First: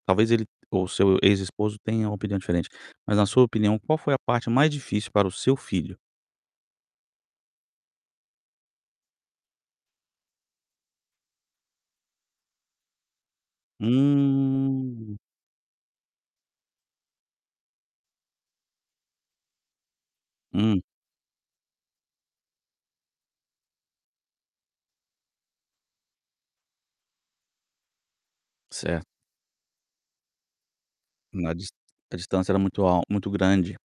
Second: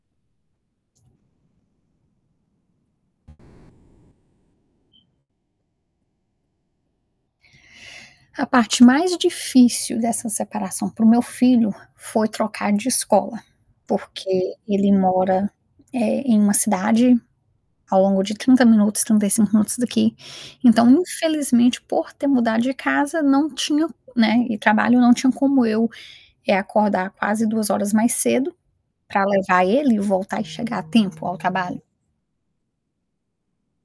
Talvez, ele o seu ex-esposo tenha uma opinião diferente, mas na sua opinião qual foi a parte mais difícil para o seu filho? A parte mais difícil dessa separação para o meu filho foi trocar de escola, porque ele Hum. mora, eh, em uma cidade, ao longo de 30 minutos, 35 minutos daqui, Hum. então infelizmente por ter mudado de casa não tinha, né, e trabalho não tinha como eu, eh, acordar quase 2 horas mais cedo, Certo. para levar ele e voltar e chegar a tempo ao Na dis trabalho. a distância era muito al muito grande.